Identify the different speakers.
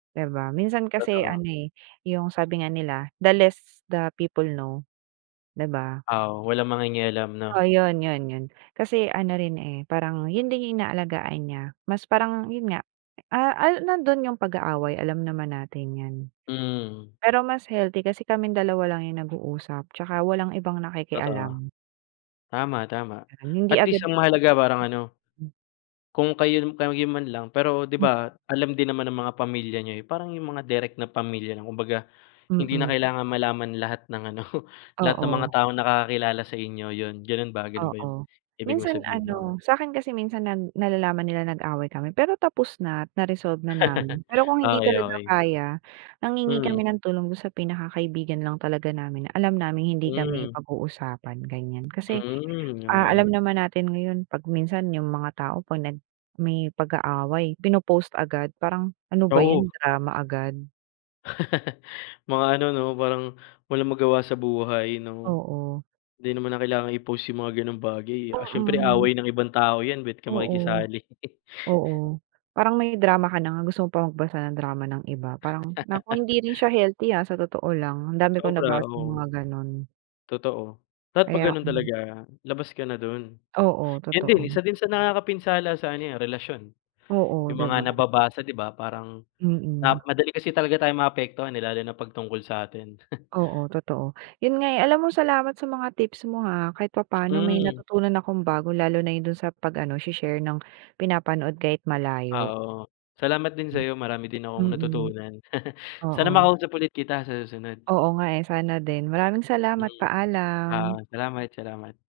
Speaker 1: Di ba, minsan kasi
Speaker 2: Totoo.
Speaker 1: ano eh, yung sabi nga nila, the less the people know, di ba?
Speaker 2: Oo, walang mangingialam, 'no?
Speaker 1: Oo, yun-yun-yun. Kasi ano rin eh, parang yun din yung inaalagaan niya, mas parang yun nga, ah, ah, nandun yung pag-aaway, alam naman natin yan.
Speaker 2: Mm.
Speaker 1: Pero mas healthy kasi kaming dalawa lang yung nag-uusap tsaka walang ibang
Speaker 2: Totoo.
Speaker 1: nakikialam.
Speaker 2: Tama, tama,
Speaker 1: Hindi
Speaker 2: at least
Speaker 1: agad
Speaker 2: ang mahalaga parang ano,
Speaker 1: Hmm. Hmm.
Speaker 2: kung kayo, kayo man lang pero di
Speaker 1: Mm.
Speaker 2: ba alam din naman ng mga pamilya niyo, eh, parang yung mga direct na pamilya lang kumbaga, hindi na
Speaker 1: Mm.
Speaker 2: kailangan malaman lahat ng ano, lahat ng mga
Speaker 1: Oo.
Speaker 2: taong nakakakilala sa inyo, yun, ganun ba ganun ba yung
Speaker 1: Oo,
Speaker 2: ibig mong
Speaker 1: minsan
Speaker 2: sabihin na
Speaker 1: ano,
Speaker 2: ano?
Speaker 1: sa'kin kasi, minsan nal nalalaman nila nag-away kami pero tapos na, at na-resolve na namin. Pero kung hindi
Speaker 2: Okey,
Speaker 1: talaga
Speaker 2: okey.
Speaker 1: kaya, nanghihingi
Speaker 2: Mm.
Speaker 1: kami ng tulong dun sa pinakakaibigan lang talaga namin na alam naming hindi
Speaker 2: Hmm.
Speaker 1: kami pag-uusapan, ganiyan. Kasi,
Speaker 2: Mm,
Speaker 1: ah, alam
Speaker 2: okey.
Speaker 1: naman natin ngayon 'pag minsan yung mga tao, 'pag nag may pag-aaway, pino-post agad, parang ano ba
Speaker 2: Oo.
Speaker 1: yan, drama agad.
Speaker 2: Mga ano, 'no, parang walang magawa sa buhay, 'no?
Speaker 1: Oo.
Speaker 2: Hindi naman na kailangan i-post yung mga gano'ng bagay, eh. Ah, siyempre
Speaker 1: Mm.
Speaker 2: away ng ibang tao yan ba't ka
Speaker 1: Oo,
Speaker 2: makikisali.
Speaker 1: oo, parang may drama ka na nga gusto mo pa magbasa ng drama ng iba, parang naku, hindi rin siya healthy ah, sa totoo lang. Ang dami kong
Speaker 2: Sobra,
Speaker 1: nabasang mga
Speaker 2: oo.
Speaker 1: gano'n.
Speaker 2: Totoo. Dapat 'pag
Speaker 1: Kaya
Speaker 2: ganun
Speaker 1: hmm.
Speaker 2: talaga, labas ka na dun.
Speaker 1: Oo,
Speaker 2: Yun din
Speaker 1: totoo.
Speaker 2: isa din sa nakakapinsala sa ano yan, relasyon.
Speaker 1: Oo,
Speaker 2: Yung
Speaker 1: di ba?
Speaker 2: mga nababasa di ba, parang na
Speaker 1: Mm.
Speaker 2: madali kasi talaga tayong maapektuhan, eh, lalo na 'pag tungkol sa atin.
Speaker 1: Oo, totoo. Yun nga eh, alam mo, salamat sa mga tips mo ha. Kahit papaano may
Speaker 2: Mm.
Speaker 1: natutunan akong bago lalo na yun dun sa pag-ano she-share ng pinapanood kahit malayo.
Speaker 2: Oo, salamat din
Speaker 1: Hmm.
Speaker 2: sayo marami din akong
Speaker 1: Mm.
Speaker 2: natutunan. Sana
Speaker 1: Oo.
Speaker 2: makausap ulit kita sa susunod.
Speaker 1: Oo nga eh, sana din. Maraming
Speaker 2: Mm.
Speaker 1: salamat.
Speaker 2: Ah,
Speaker 1: Paalam.
Speaker 2: salamat-salamat.